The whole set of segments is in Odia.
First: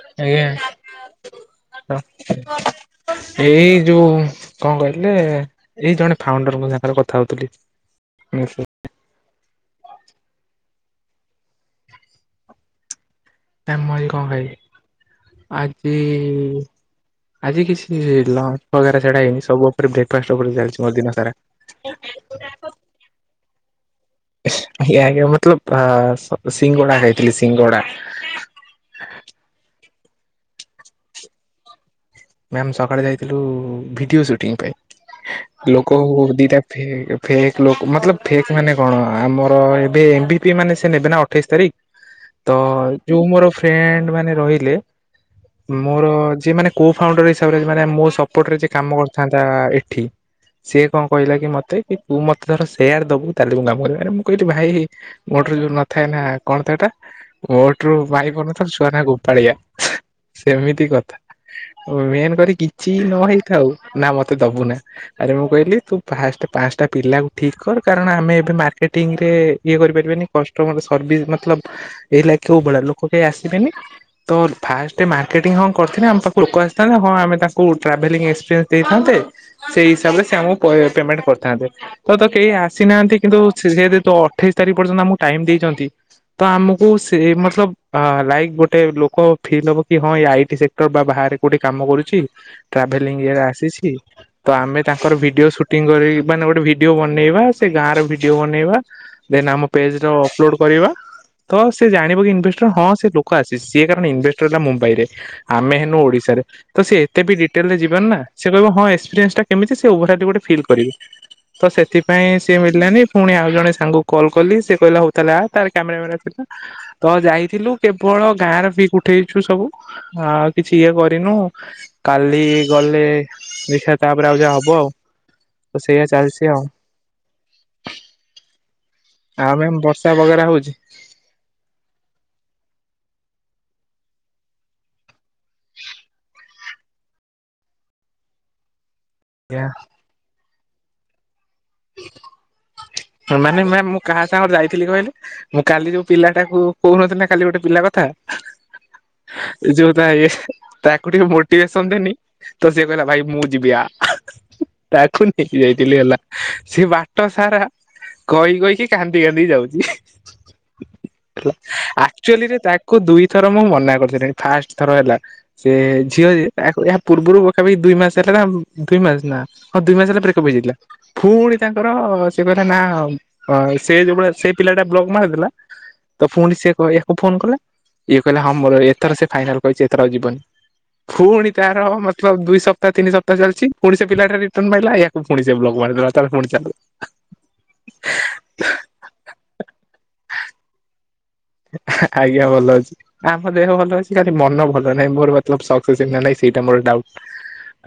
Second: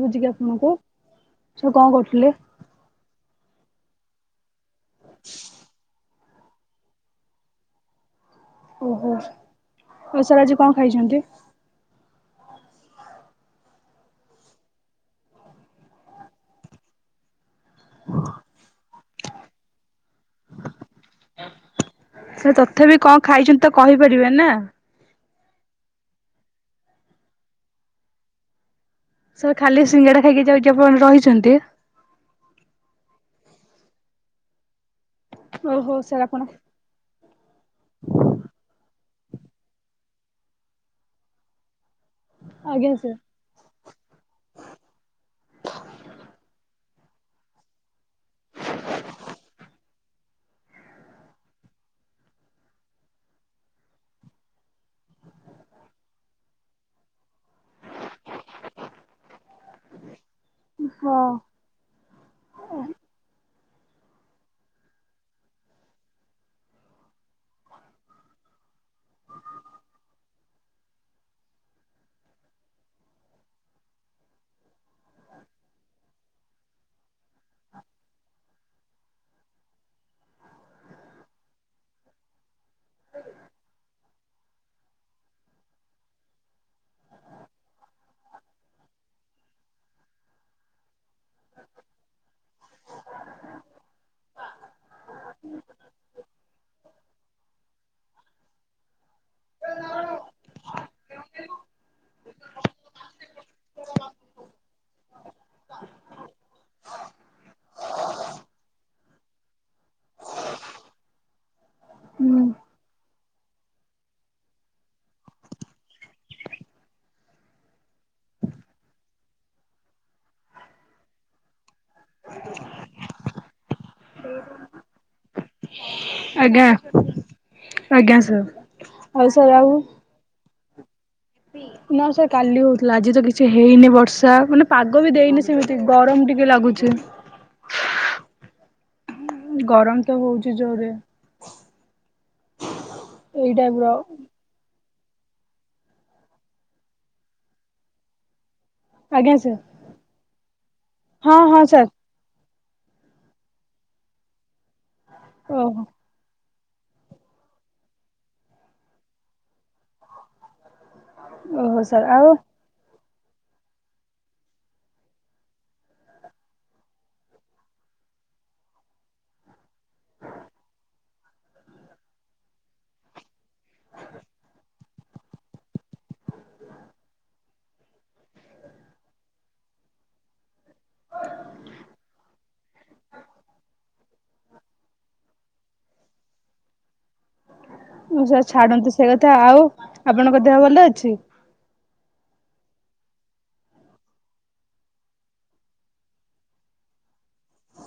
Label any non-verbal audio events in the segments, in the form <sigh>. ବୁଝିକି ଆପଣଙ୍କୁ ସାର୍ କଣ ଆଜ୍ଞା କରୁଥିଲେ? <inaudible> ସେଇ ଯୋଉ କଣ କହିଲେ ଏଇ ଜଣେ ଫାଉଣ୍ଡରଙ୍କ ସାଙ୍ଗରେ କଥା ହଉଥିଲି ନିୟ ସେ ଓହୋ ଓସାରେ ଆଜି କଣ ଖାଇଛନ୍ତି? କାମ ଏ କଣ ଖାଇବି ଆଜି ଆଜି କିଛି ଲଞ୍ଚ ବଗରା ଛଡା ହେଇନି ସବୁ ବ୍ରେକ୍ଫାଷ୍ଟ ଉପରେ ଚାଲିଛି ମୋ ଦିନ ସାରା। ତଥାବି କଣ ଖାଇଛନ୍ତି ତ କହିପାରିବେ ନା। ଆଜ୍ଞା ମତଲବ ଅ ସିଙ୍ଗଡା ଖାଇଥିଲି ସିଙ୍ଗଡା। ସାର୍ ଖାଲି ସିଙ୍ଗଡ଼ା ଖାଇକି ଯାଉଛି ଆପଣ ରହିଛନ୍ତି? ମ୍ୟାାମ ସକାଳେ ଯାଇଥିଲୁ ଭିଡିଓ ସୁଟିଂ ପାଇଁ ଓହୋ ଲୋକ ସାର୍ ଆପଣ ଦିଟା ଫେକ୍ ଫେକ୍ ଲୋକ ମାତଲବ ଫେକ୍ ମାନେ କଣ ଆମର ଏବେ ଏଭି ପି ମାନେ ସେ ନେବେ ନା ଅଠେଇଶି ତାରିଖ। ତ ଆଜ୍ଞା ସାର୍ ଯୋଉ ମୋର ଫ୍ରେଣ୍ଡ ମାନେ ରହିଲେ ମୋର ଯିଏ ମାନେ କୋ ଫାଉଣ୍ଡର ହିସାବରେ ମାନେ ମୋ ସପୋର୍ଟରେ ଯେ କାମ କରିଥାନ୍ତା ଏଠି। ସିଏ କଣ କହିଲା କି ମତେ କି ତୁ ମତେ ଧର ସେଆର ଦବୁ ତାହାଲେ ମୁଁ କାମ କରିବ ଆରେ ମୁଁ କହିଲି ଭାଇ ଗୋଟରେ ଯୋଉ ନଥାଏ ନା କଣ ଥାଏ ଏଟା ମୋଟୁ ମାଇପ ନଥାଉ ଛୁଆ ନା ଗୋପାଳିଆ ସେମିତି ହଁ କଥା। ମେନ୍ କରି କିଛି ନ ହେଇଥାଉ ନା ମତେ ଦବୁ ନା। ଆରେ ମୁଁ କହିଲି ତୁ ଫାଷ୍ଟ୍ ପାଞ୍ଚଟା ପିଲାକୁ ଠିକ୍ କର କାରଣ ଆମେ ଏବେ ମାର୍କେଟିଂ ରେ ଇଏ କରିପାରିବାନି। କଷ୍ଟମର ସର୍ଭିସ୍ ମତ ଲବ୍ ଏଈ ଲେ କେଉଁ ଭଳିଆ ଲୋକ କେହି ଆସିବେନି। ତ ଫାଷ୍ଟ ମାର୍କେଟିଂ ହଁ କରିଥିଲେ ଆମ ପାଖରେ ଲୋକ ଆସିଥାନ୍ତେ ହଁ ଆମେ ତାଙ୍କୁ ଟ୍ରାଭେଲିଂ ଏକ୍ସପିରିଏନ୍ସ ଦେଇଥାନ୍ତେ। ସେଇ ହିସାବରେ ସେ ଆମକୁ ପ ପେମେଣ୍ଟ କରିଥାନ୍ତେ - ତ ତ କେହି ଆସିନାହାନ୍ତି କିନ୍ତୁ ସେ ଦ ଅଠେଇଶି ତାରିଖ ପର୍ଯ୍ୟନ୍ତ ଆମକୁ ଟାଇମ ଦେଇଚନ୍ତି - ତ ଆମକୁ ସେ ମତଲବ୍ ଲାଇକ୍ ଗୋଟେ ଲୋକ ଫିଲ୍ ହବ କି ହଁ ଆଇ ସେକ୍ଟର ବା ବାହାରେ କୋଉଠି କାମ କରୁଚି, ଟ୍ରାଭେଂଲିଙ୍ଗ୍ ଇଏରେ ଆସିଛି - ତ ଆମେ ତାଙ୍କର ଭିଡିଓ ସୁଟିଂ କରି ମାନେ ଗୋଟେ ଭିଡିଓ ବନେଇବା ସେ ଗାଁ ର ଭିଡିଓ ବନେଇବା ଦେନ୍ ଆମ ପେଜର ଅପଲୋଡ୍ କରିବା ତ ସେ ଜାଣିବ କି ଇନଭେଷ୍ଟର ହଁ ସେ ଲୋକ ଆସି ସିଏ କାରଣ ଇନଭେଷ୍ଟର ହେଲା ମୁମ୍ବାଇରେ ଆମେ ହେନୁ ଓଡିଶା ତ ସେ ଏତେ ବି ଡିଟେଲରେ ଯିବ ନା ସେ କହିବ ହଁ ଏସ୍ପପିରେନ୍ସ ଟା କେମତି ସେ ଓଭରାଲୀ ଗୋଟେ ଫିଲ କରିବ ତ ସେଥିପାଇଁ ହୁଁ। ସିଏ ମିଳିଲାନି ପୁଣି ଆଉ ଜଣେ ସାଙ୍ଗକୁ କଲ୍ କଲି ସେ କହିଲା ହଉ ତାହାଲେ ଆ ତା ରେ କ୍ୟାମେରା ବାଲା ଥିଲା ତ ଯାଇଥିଲୁ କେବଳ ଗାଁରେ ବି ଉଠେଇଚୁ ସବୁ ଆ କିଛି ଇଏ କରି ନୁ କାଲି ଗଲେ ଦେଖିବା ତାପରେ ଆଉ ଯାହା ହବ ଆଉ ତ ସେଇଆ ଚାଲିଚି ଆଉ ଆଜ୍ଞା ଆଜ୍ଞା ସାର। ଆଉ ମେମ୍ ବର୍ଷା ବଗେରା ହଉଚି ନା ସେ କାଲି ହଉଥିଲା ଆଜି ତ କିଛି ହେଇନି ବର୍ଷା ମାନେ ପାଗ ବି ଦେଇନି ସେ ସେମିତି ଗରମ ଟିକେ ଲାଗୁଛି ଗରମ ତ ହଉଚି ଜୋରରେ ଏଇ ମାନେ ଟାଇପ୍ ର ମ୍ୟାମ ମୁଁ କାହା ତାଙ୍କର ଯାଇଥିଲି କହିଲେ ମୁଁ କାଲି ଯୋଉ ପିଲାଟାକୁ କହୁନଥିଲି ନା କାଲି ଗୋଟେ ପିଲା କଥା ଆଜ୍ଞା ସାର୍ ଯୋଉ ତା ଇଏ ତାକୁ ଟିକେ ହଁ ହଁ ସାର୍ ମୋଟିଭେସନ ଦେନି ତ ସିଏ କହିଲା ଭାଇ ମୁଁ ଯିବି ଆ, ତାକୁ ନେଇକି ଓହୋ ଯାଇଥିଲି ହେଲା ସେ ବାଟ ସାରା କହି କହିକି କାନ୍ଦି କାନ୍ଦି ଯାଉଚି ଓହୋ ସାର୍ ଆଉ ଆଚୁଆଲିରେ ତାକୁ ଦୁଇ ଥର ମୁଁ ମନା କରିସାରିଲିଣି, ଫାଷ୍ଟ ଥର ହେଲା ସେ ଝିଅ ଏହା ପୂର୍ବରୁ ପାଖପାଖି ଦୁଇ ମାସ ହେଲା ନା ଦୁଇ ମାସ ନା ହଁ ଦୁଇ ମାସ ହେଲା ବ୍ରେକପ ହେଇା ଯାଇଥିଲା ପୁଣି ତାଙ୍କର ସେ କହିଲା ନା ସେ ଯୋଉ ଭଳିଆ ସେ ପିଲାଟା ବ୍ଲକ ମାରିଦେଲା ତ ପୁଣି ସେ କ ୟାକୁ ଫୋନ କଲା ଇଏ କହିଲା ହଁ ମୋର ଏଥର ସେ ଫାଇନାଲ କହିଚି ଏଥର ଆଉ ଯିବନି ପୁଣି ତାର ମତଲବ ଦୁଇ ସପ୍ତାହ ତିନି ସପ୍ତାହ ଚାଲିଚି ପୁଣି ସେ ପିଲାଟା ରିଟର୍ଣ ମାଇଲା ୟାକୁ ପୁଣି <unintelligible> ଓ ସେ ଛାଡନ୍ତୁ ସେ କଥା ଆଉ ଆପଣଙ୍କ ଦେହ ଭଲ ଅଛି? ଆଜ୍ଞା ଭଲ ଅଚି। ଆମ ଦେହ ଭଲ ଅଚି ଖାଲି ମନ ଭଲ ନାହିଁ ମୋର ମତଲବ ସକ୍ସେ ହିଁ ନା ନାହିଁ ସେଇଟା ମୋର ଡାଉଟ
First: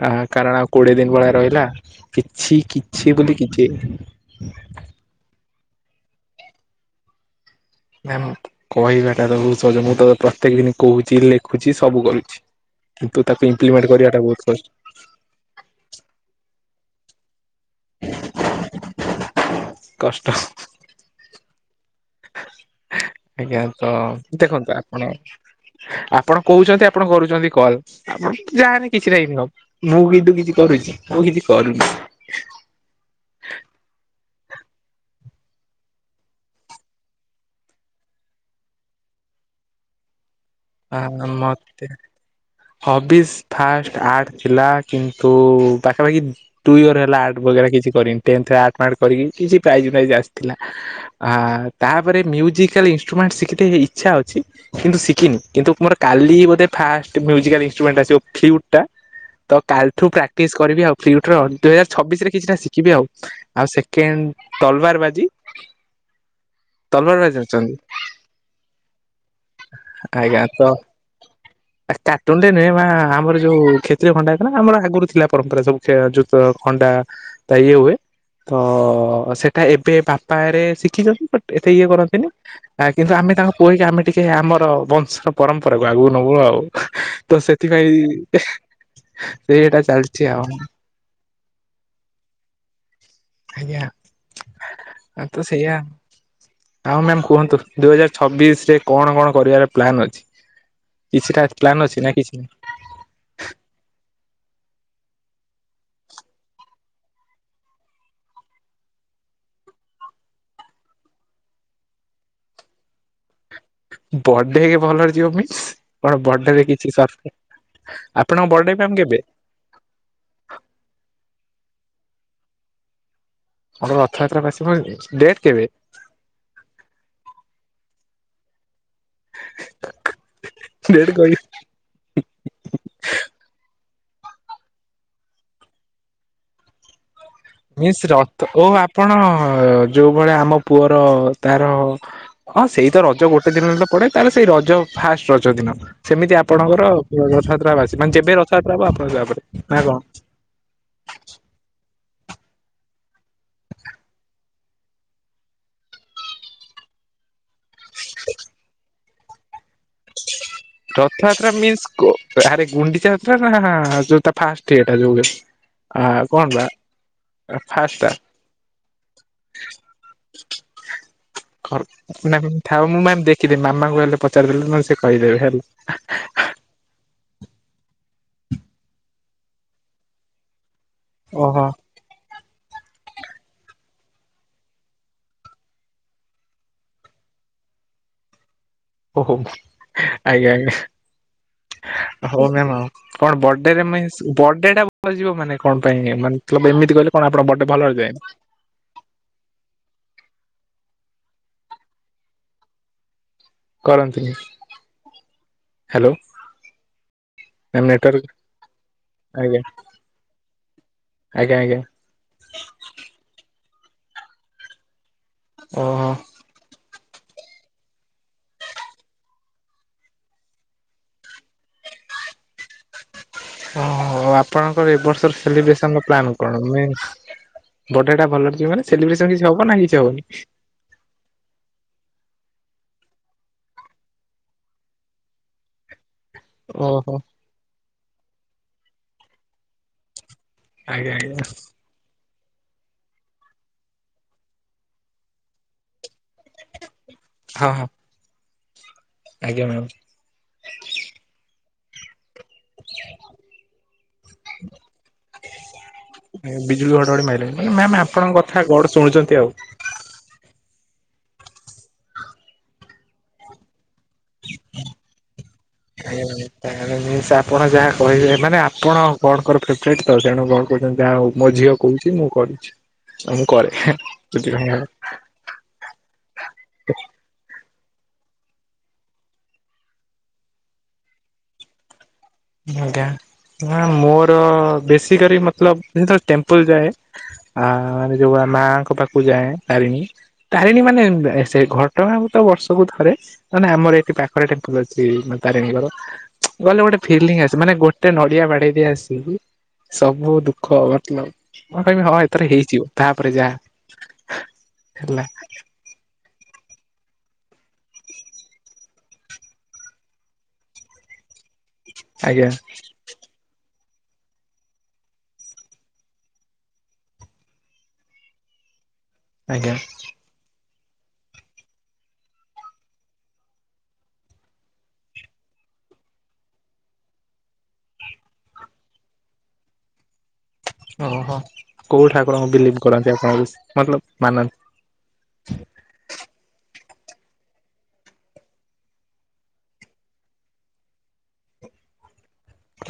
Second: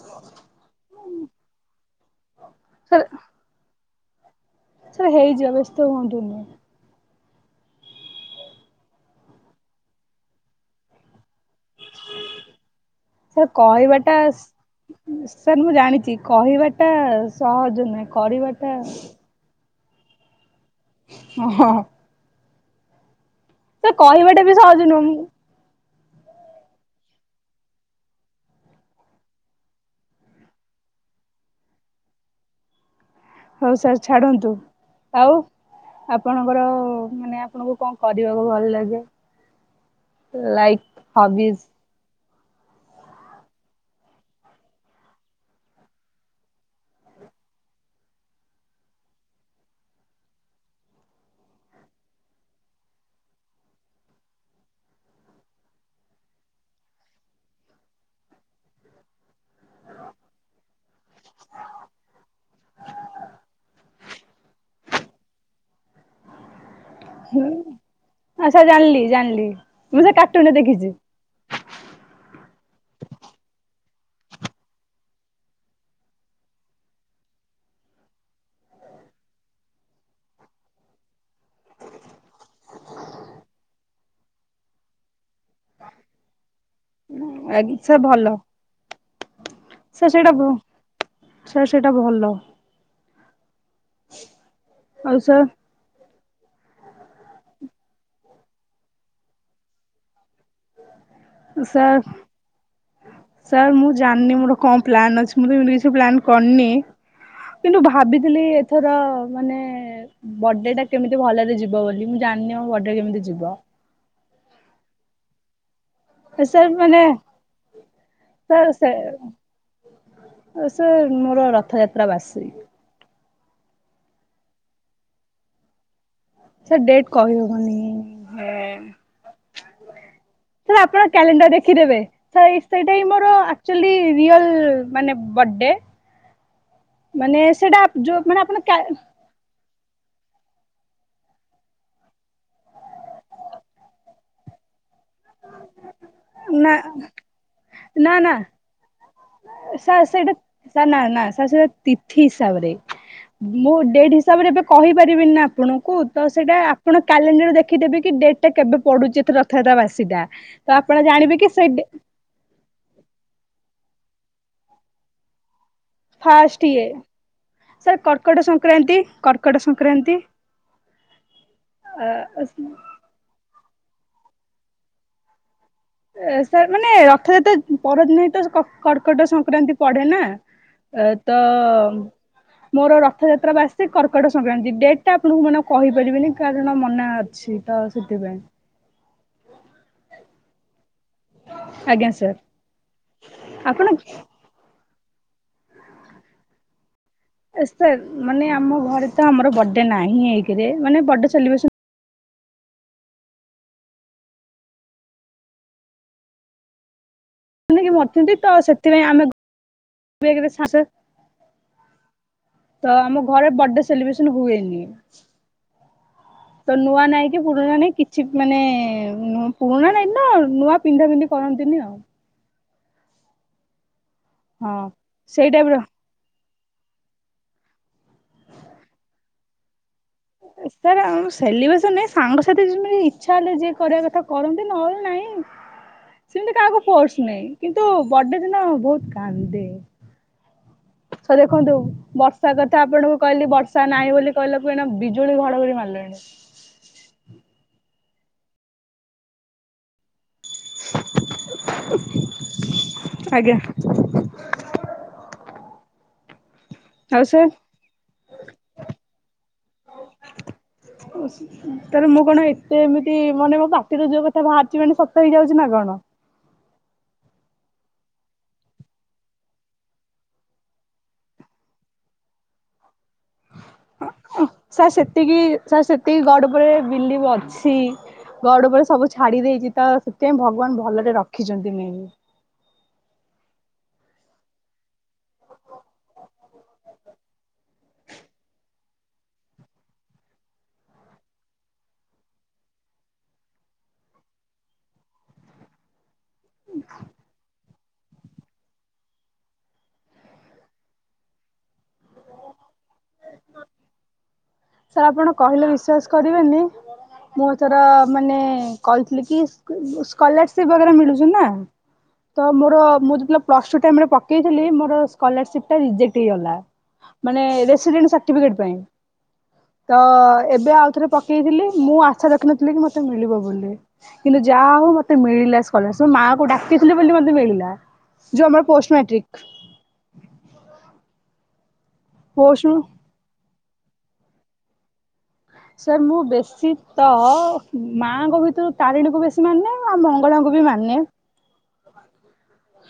ଆ କାରଣ ଆଉ କୋଡିଏ ଦିନ ଭଳିଆ ରହିଲା କିଛି ସାର୍ କିଛି ବୋଲି କିଛି ହେଇନି। ସାର୍ ହେଇଯିବ ବ୍ୟସ୍ତ ହୁଅନ୍ତୁନି ନା ମ କହିବାଟା ତ ବହୁତ ସହଜ ମୁଁ ତ ପ୍ରତ୍ୟେକ ଦିନି କହୁଛି ଲେ ଲେଖୁଛି ସବୁ କରୁଛି କିନ୍ତୁ ସାର୍ ତାକୁ ଇମ୍ପ୍ଲିମେଣ୍ଟ କହିବାଟା କରିବାଟା ବହୁତ କଷ୍ଟ ସାର୍ ମୁଁ ଜାଣିଚି କହିବାଟା ସହଜ ନୁହେଁ କରିବାଟା କଷ୍ଟ ଅ ହଁ ଆଜ୍ଞା ତ ସାର୍ କହିବାଟା ବି ଦେଖନ୍ତୁ ସହଜ ଆପଣ ନୁହଁ ଆପଣ କହୁଚନ୍ତି ଆପଣ କରୁଚନ୍ତି କଲ୍ ଆପଣ ଯାହାନି କିଛିଟ ଇନମ୍ ମୁଁ କିନ୍ତୁ କିଛି କରୁଚି ମୁଁ କିଚି କରୁନି ହଉ ସାର୍ ଛାଡ଼ନ୍ତୁ ଆଉ ଆପଣଙ୍କର ମାନେ ଆପଣଙ୍କୁ କଣ କରିବାକୁ ଭଲ ଲାଗେ ଲାଇକ୍ ହଁ ହବିଜ୍ ମତେ ହବିଜ ଫାଷ୍ଟ ଆର୍ଟ ଥିଲା। କିନ୍ତୁ ପାଖାପାଖି ଟୁ ଇୟର ହେଲା ଆର୍ଟ ବଗେରା କିଛି କରିନି। <unintelligible> ପ୍ରାଇଜ୍ ଫାଇଜ୍ ଆସିଥିଲା। ଆ ତାପରେ ମ୍ୟୁଜିକାଲ ଇନଷ୍ଟ୍ରୁମେଣ୍ଟ ଶିଖିତେ ଇଚ୍ଛା ଅଛି, କିନ୍ତୁ ଶିଖିନି। କିନ୍ତୁ ମୋର କାଲି ବୋଧେ ଫାଷ୍ଟ ମ୍ୟୁଜିକାଲ ଇନଷ୍ଟ୍ରୁମେଣ୍ଟ ଆସିବ, ଫ୍ଲିଉଟ୍ ଟା। ତ କାଲିଠୁ ପ୍ରାକ୍ଟିସ କରିବି ଆଉ ଫ୍ଲିଉଟର। ଦୁଇ ହଜାର ଛବିଶରେ କିଛିଟା ଶିଖିବି ଆଉ। ଆଉ ସେକେଣ୍ଡ ତଲବାର ବାଜି। ତଲବାର ବାଜି ଅଛନ୍ତି। ଆଚ୍ଛା ଜାଣିଲି -ଜାଣିଲି। ମୁଁ ସେ ଆଜ୍ଞା କାର୍ଟୁନରେ ତ ଦେଖିଛି। <inaudible> ଆ କାଟନ୍ତିନି, ମା ଆମର ଯୋଉ କ୍ଷେତ୍ରୀୟ ଖଣ୍ଡାୟତ ନା ଆମର ଆଗରୁ ଥିଲା ପରମ୍ପରା ସବୁ ଜୋତ, ଖଣ୍ଡା। ତ ଇଏ ହୁଏ। ତ ସେଟା ଏବେ ବାପାରେ ଶିଖିଛନ୍ତି ବଟ ଏତେ ଇଏ କରନ୍ତିନି। ଆ କିନ୍ତୁ ଆମେ ତାଙ୍କ ପୁଅ ହେଇକି ଆମେ ଟିକେ ଆମର ବଂଶର ପରମ୍ପରାକୁ ଆଗକୁ ନବୁ ଆଉ। ତ ସେଥିପାଇଁ ସେଇଟା ସାର ଚାଲିଛି ସେଇଟା ଆଉ ଭ, ସାର ସେଇଟା ଭଲ। ଆଜ୍ଞା ଆଉ ଆ ତ ସାର୍ ସେଇଆ। ଆଉ ମ୍ୟାମ କୁହନ୍ତୁ, ଦୁଇ ହଜାର ଛବିଶରେ କଣ କଣ କରିବାର ପ୍ଲାନ ଅଛି? କିଛିଟା ପ୍ଳାନ୍ ସାର୍ ଅଛି, ନା କିଛି ନାହିଁ? ସାର୍ ମୁଁ ଜାଣିନି ମୋର କଣ ପ୍ଲାନ୍ ଅଛି? ମୁଁ ତ ଏମିତି କିଛି ପ୍ଲାନ୍ କରିନି। କିନ୍ତୁ ଭାବିଥିଲି ଏଥର ମାନେ ବର୍ଡେଟା କେମିତି ଭଲରେ ଯିବ ବୋଲି? ମୁଁ ଜାଣିନି ବର୍ଡେ କେମିତି ଯିବ? ବର୍ଥଡେ ଭଲରେ ଯିବ ମିନ୍ସ? କଣ ବର୍ଡେ ରେ ସାର୍ କିଛି ମାନେ ସରପ୍ରାଇଜ, ଆପଣଙ୍କ ସାର୍ ବର୍ଥଡେ ପ୍ଲାନ କେବେ? ସେ ମୋର ରଥଯାତ୍ରା ବାସି। ଆଉ କଣ ରଥଯାତ୍ରା ବାସୀ କହିବୁ, ଡେଟ୍ କେବେ? ସେ ଡେଟ କହି ହଉନି ହେ କଙ୍କ ଅପା ଡେଟ୍ କହି କ୍ୟାଲେଣ୍ଡର ଦେଖ ଲେଖିଦେବେ? ସେଇ ସେଇଟା ହିଁ ମୋର ଆକଚୁଆଲି ରିଅଲ ମାନେ ବର୍ଡେ। <inaudible> ମିସ୍ ରଥ କ୍ୟା ଓହୋ ଆପଣ ଯୋଉ ଭଳିଆ ଆମ ପୁଅର ତାର ହଁ ସେଇ ତ ରଜ ଗୋଟେ ଦିନ ହି ତ ପଡେ। ତାହେଲେ ସେଇ ରଜ ଫାଷ୍ଟ ରଜ ଦିନ। ସେମିତି ନା ଆପଣଙ୍କର ରଥଯାତ୍ରା ବାସୀ। ନା ମାନେ ଯେବେ ରଥଯାତ୍ରା ହବ ଆପଣ <unintelligible> ନା କଣ? ସାର ସେଇଟା ସାର ନା ନା ସେଇଟା ତିଥି ହିସାବରେ। ମୁଁ ଡେଟ୍ ହିସାବରେ ଏବେ କହିପାରିବିନି ନା ଆପଣଙ୍କୁ ତ ସେଇଟା ଆପଣ କ୍ୟାଲେଣ୍ଡର ଦେଖ ରଖିଦେବି କି ଡେଟ୍ ଟା କେବେ ପଡୁଚି ଏଥର ରଥଯାତ୍ରା ବାସୀଟା। ତ ଆପଣ ଜାଣିବେ ରଥଯାତ୍ରା କି ସେ ମିନ୍ସ ଡେ କୋ ଆରେ ଗୁଣ୍ଡିଚାଯାତ୍ରା ନା ଯୋଉ ତା ଫାଷ୍ଟ ଇଏଟା ଯୋଉ ଆ କଣ ବା ଫାଷ୍ଟ ଇଏ। ସାର୍ ଫାଷ୍ଟ ଟା? କର୍କଟ ସଂକ୍ରାନ୍ତି -କର୍କଟ ସଂକ୍ରାନ୍ତି। ଖର, ନାଇଁ ଥାଉ ମୁଁ ମ୍ୟାମ ଦେଖିଦେବି। ମାମାଙ୍କୁ ଗଲେ ପଚାରିଦେଲେ ନହେଲେ ସେ କହିଦେବେ ହେଲା। ଏ ସାର୍ ମାନେ ରଥଯାତ୍ରା ପରଦିନ ହି ତ କର୍କଟ ସଂକ୍ରାନ୍ତି ପଡେ ନା। ଅ ତ ଓହୋ ମୋର ରଥଯାତ୍ରା ବାସି କର୍କଟ ସଂକ୍ରାନ୍ତି। ଡେଟ୍ ଟା ଆପଣଙ୍କୁ ମୁଁ ଏଇନା କହିପାରିବିନି କାରଣ ମନା ଅଛି। ତାଉ ସେଥିପାଇଁ। ଓହୋ, ଆଜ୍ଞା -ଆଜ୍ଞା। ଆଜ୍ଞା ସାର୍ ହଉ ମ୍ୟାମ୍ କଣ ବର୍ଡେରେ ଆପଣ <unintelligible> ବର୍ଡେ ଟା ବଳିଯିବ ମାନେ କଣ ପାଇଁ ମାନେ ଏମିତି କହିଲ? ଏ ସାର୍ ମାନେ ଆମ ଘରେ ତ ଆମର ବର୍ଡେ ନାହିଁ ଏକରେ ମାନେ ବର୍ଡେ ସେଲିବ୍ରେସନ କରନ୍ତିନି ହ୍ୟାଲୋ। ମ୍ୟାମ୍ ନେଟୱାର୍କ ମରିଛନ୍ତି ତ ସେଥିପାଇଁ ଆମେ ଆଜ୍ଞା <unintelligible> ଆଜ୍ଞା ଆଜ୍ଞା ତ ଆମ ଘରେ ବର୍ଡେ ସେଲିବ୍ରେସନ ହୁଏନି। ଓହୋ। ତ ନୂଆ ନାଇଁ କି ପୁରୁଣା ନାଇଁ କିଛି ମାନେ ପୁରୁଣା ନାଇଁ ନା ନୂଆ ପିନ୍ଧା ପିନ୍ଧି କରନ୍ତିନି ଆଉ। ଓହୋ ହଁ ଆପଣଙ୍କର ଏର୍ଷର ସେଇ ଟାଇପ ର ସେଲିବ୍ରେସନ ପ୍ଲାନ୍ କଣ ମିନ୍ସ ବଡେ ଟା ଭଲରେ ଯିବ ମାନେ ସେଲିବ୍ରେସନ କିଛି ହବ ନା କିଛି ହବନି? ସାର୍ ଆ ସେଲିବ୍ରେସନ ନାହିଁ ସାଙ୍ଗସାଥି ଯେମିତି ଇଚ୍ଛା ହେଲେ ଯିଏ କରିବା କଥା କରନ୍ତି ନହେଲେ ନାଇଁ। ସେମିତି କାହାକୁ ଓହୋ ଫୋର୍ସ ନାହିଁ କିନ୍ତୁ ବଡେ ଦିନ ବହୁତ କାନ୍ଦେ। ଆଜ୍ଞା ଆଜ୍ଞା ସାର ଦେଖନ୍ତୁ ବର୍ ସାର କଥା ଆପଣଙ୍କୁ କହିଲି ବର୍ଷା ନାହିଁ ବୋଲି କହିଲାକୁ ଏଣେ ବିଜୁଳି ଘଡଘଡି ମାରିଲାଣି। ହଁ ହଁ। ଆଜ୍ଞା ମ୍ୟାମ୍। <inaudible> ଆଜ୍ଞା। <unintelligible> ବିଜୁଳି ଆଉ ଘଡଘଡି ସେ ମାରିଲାଇ। ମ୍ୟାମ ଆପଣଙ୍କ କଥା ଗଡ ଶୁଣୁଛନ୍ତି ଆଉ। <unintelligible> ତାର ମୁଁ କଣ ଏତେ ଏମିତି ମାନେ ମୋ ପାଟିର ଯୋଉ କଥା ବାହାରିଛି ମାନେ ସତ ହେଇଯାଉଛି ନା କଣ? ନ ତା ଜିନିଷ ଆପଣ ଯାହା କହିବେ ମାନେ ଆପଣ ଗଡଙ୍କର ଫ୍ରେବରେଟ ତ ସେଣୁ ଗଡ କହୁଛନ୍ତି ଯାହା ହଉ ମୋ ଝିଅ କହୁଛି ମୁଁ କରୁଛି ଆଉ ମୁଁ କରେ ହେଁ ସାର୍ <unintelligible> ସେତିକି ସାର୍ ସେତିକି ଗଡ଼ ଉପରେ ବିଲିଭ୍ ଅଛି। ଗଡ ଉପରେ ସବୁ ଛାଡି ଦେଇଛି ତ ସେଥିପାଇଁ ଭଗବାନ ଭଲରେ ରଖିଛନ୍ତି ମେବି। ଆଜ୍ଞା ନା ମୋର ବେଶୀ କରି ମତଲବ ଯେତେବେଳେ ଟେମ୍ପଲ ଯାଏ। ଆ ମାନେ ଯୋଉ ମାଙ୍କ ପାଖକୁ ଯାଏ ତାରିଣୀ। ତାରିଣୀ ମାନେ ସେ ଘଟଗାଁ ମୁଁ ତ ବର୍ଷକୁ ଥରେ। ମାନେ ଆମର ଏଇଠି ପାଖରେ ଟେମ୍ପଲ ଅଛି ମାନେ ତାରେଣୀଙ୍କର। ଗଲେ ଗୋଟେ ଫିଲିଙ୍ଗ ଆସେ ମାନେ ଗୋଟେ ନଡିଆ ବାଡେଇ ଦେଇି ଆସିବି ସବୁ ଦୁଃଖ ମତଲବ ମୁ କହିବି ହଁ ଏଥର ହେଇଯିବ ତାପରେ ଯା, <inaudible> ସାର୍ ଆପଣ କହିଲେ ବିଶ୍ଵାସ କରିବେନି ମୁଁଥର ମାନେ କହିଥିଲି କି ସ୍କ ସ୍କଲାରସିପ ବଗେରା ମିଳୁଛି ନା। ଆଜ୍ଞା ତ ମୋର ମୁଁ ଯେତେବେ- ପ୍ଲସଟୁ ଟାଇମ ରେ ପକେଇଥିଲି ମୋର ସ୍କଲରସିପ୍ ଟା ରଜେକ୍ଟ ହେଇଗଲା। ମାନେ ରେସିଡେଣ୍ଟ ସାର୍ଟିଫିକେଟ ପାଇଁ। ଆଜ୍ଞା। ଅ ଏବେ ଆଉ ଥରେ ପକେଇଥିଲି, ମୁଁ ଆଶା ରଖିିନଥିଲି କି ମତେ ମିଳିବ ବୋଲି। କିନ୍ତୁ ଯାହା ହଉ ମତେ ମିଳିଲା ସ୍କଲାରସିପ, ମୁଁ ମାଆକୁ ଡାକିଥିଲେ ବୋଲି ମତେ ମିଳିଲା। ଜୋମା ପୋଷ୍ଟ ମେଟ୍ରିକ। ଓହୋ କୋଉ ଠାକୁରଙ୍କୁ ପୋଷ୍ଟ ବିଲିଭ କରନ୍ତି ଆପଣ ବେଶୀ ମତଲବ ମାନନ୍ତି? ସାର୍ ମୁଁ ବେଶୀ ତ ମାଆଙ୍କ ଭିତରୁ ତାରିଣୀକୁ ବେଶୀ ମାନେ, ଆଉ ମଙ୍ଗଳାଙ୍କୁ ବି ମାନେ।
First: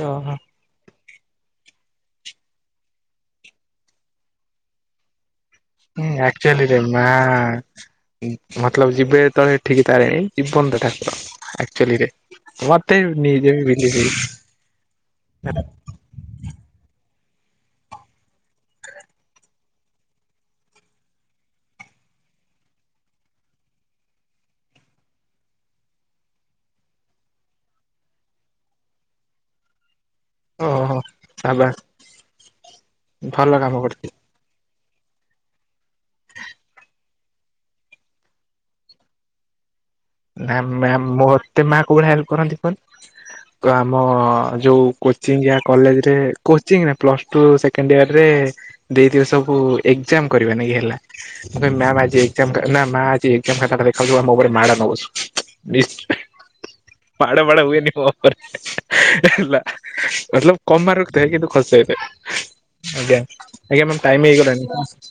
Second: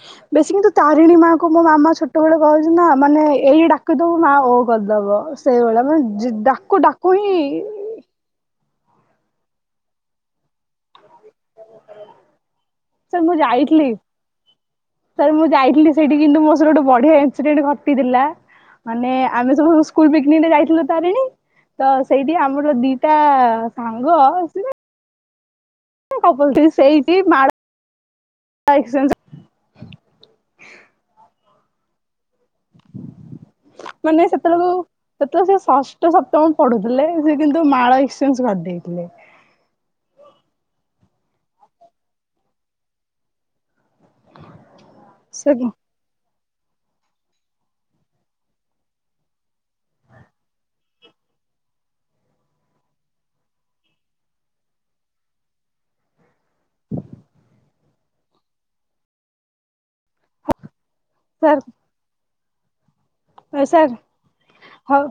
ଓହୋ। ବେଶୀ କିନ୍ତୁ- ତାରିଣୀ ମାଙ୍କୁୁ ମୋ ମାମା ଛୋଟବେଳେ କହିଛି ନା ମାନେ ଏଇ ଡାକିଦବୁ ମା ଓ କରିଦବ। ସେଇଭଳିଆ ହୁଁ ମାନେ ଆକ୍ଚୁଆଲିରେ ଡାକୁ ମା ଡାକୁ ହିଁ ମତଲବ ଯିବେ ଯେତେବେଳେ ଏଠିକ ତାରିଣୀ ଜୀବନ୍ତ ଠାକୁର ଆକ୍ଚୁଆଲିରେ <unintelligible> ସାର୍ ମୁଁ ନିଜେ ବି ଯାଇଥିଲି, ବିଲିଭ୍ ହେଇନି ସାର୍ ମୁଁ ଯାଇଥିଲି। ସେଇଠି କିନ୍ତୁ ମୋ ସରେ ଗୋଟେ ବଢିଆ ଇନସିଡେଣ୍ଟ ଘଟିଥିଲା। ମାନେ ଆମେ ସବୁ ସ୍କୁଲ ପିକନିକରେ ଯାଇଥିଲୁ ତାରିଣୀ। ତ ସେଇଠି ଆମର ଦିଟା ସାଙ୍ଗ ଆସିଲେ <inaudible> ସେଇଠି ମା <inaudible> ଓହୋ <unintelligible> ଭଲର ମାନେ ସେତେବେଳକୁ ସେତେବେଳେ ସେ ଷଷ୍ଠ, ସପ୍ତମ, ପଢୁଥିଲେ। ସେ କିନ୍ତୁ ମାଳ ଏକ୍ସଚେଞ୍ଜ କରିଦେଇଥିଲେ। ନା ମ୍ୟାମ ମୋତେ ମା କୋଉଭଳିଆ ହେଲ୍ପ କରନ୍ତି କଅନି ତ ଆମ ଯୋଉ କୋଚିଂ ୟା କଲେଜରେ କୋଚିଂ ନାହିଁ ପ୍ଲସଟୁ ସେକେଣ୍ଡ ଇୟରରେ ଦେଇଥିବେ ସବୁ ଏକ୍ଜାମ କରିବେ ନାଗି ହେଲା। ମୁଁ କଇଁମୀ ମାମ ଆଜି ଏକ୍ଜାମ ମା ଆଜି ଏକ୍ଜାମ ଖାତା ଦେଖାଉଛୁ ମୋ ଉପରେ ମାଡ଼ ନ ବସୁ। ନିଶ୍ଚ <inaudible> ମାଡ ବାଡ ହୁଏନି ମୋ ଉପରେ ହେଲା, ମତଲବ କମ ମାର ରଖିଥାଏ କିନ୍ତୁ ସାର୍ ଖସିଯାଇଥାଏ ଆଜ୍ଞା, ସାର୍ ଆଜ୍ଞା ମ୍ୟାମ ଟାଇମ ହେଇଗଲାଣି। ହଉ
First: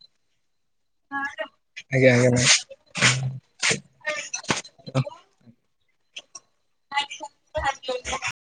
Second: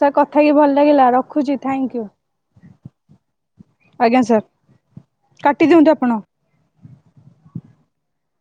ସାର୍ କଥା ହେଇକିି ଭଲ ଲାଗିଲା ରଖୁଛି ଥ୍ୟାଙ୍କୟୁ। ଆଜ୍ଞା ଆଜ୍ଞା ମ୍ୟାମ୍। ଆଜ୍ଞା ସାର୍ କାଟିଦିଅନ୍ତୁ ଆପଣ। <inaudible>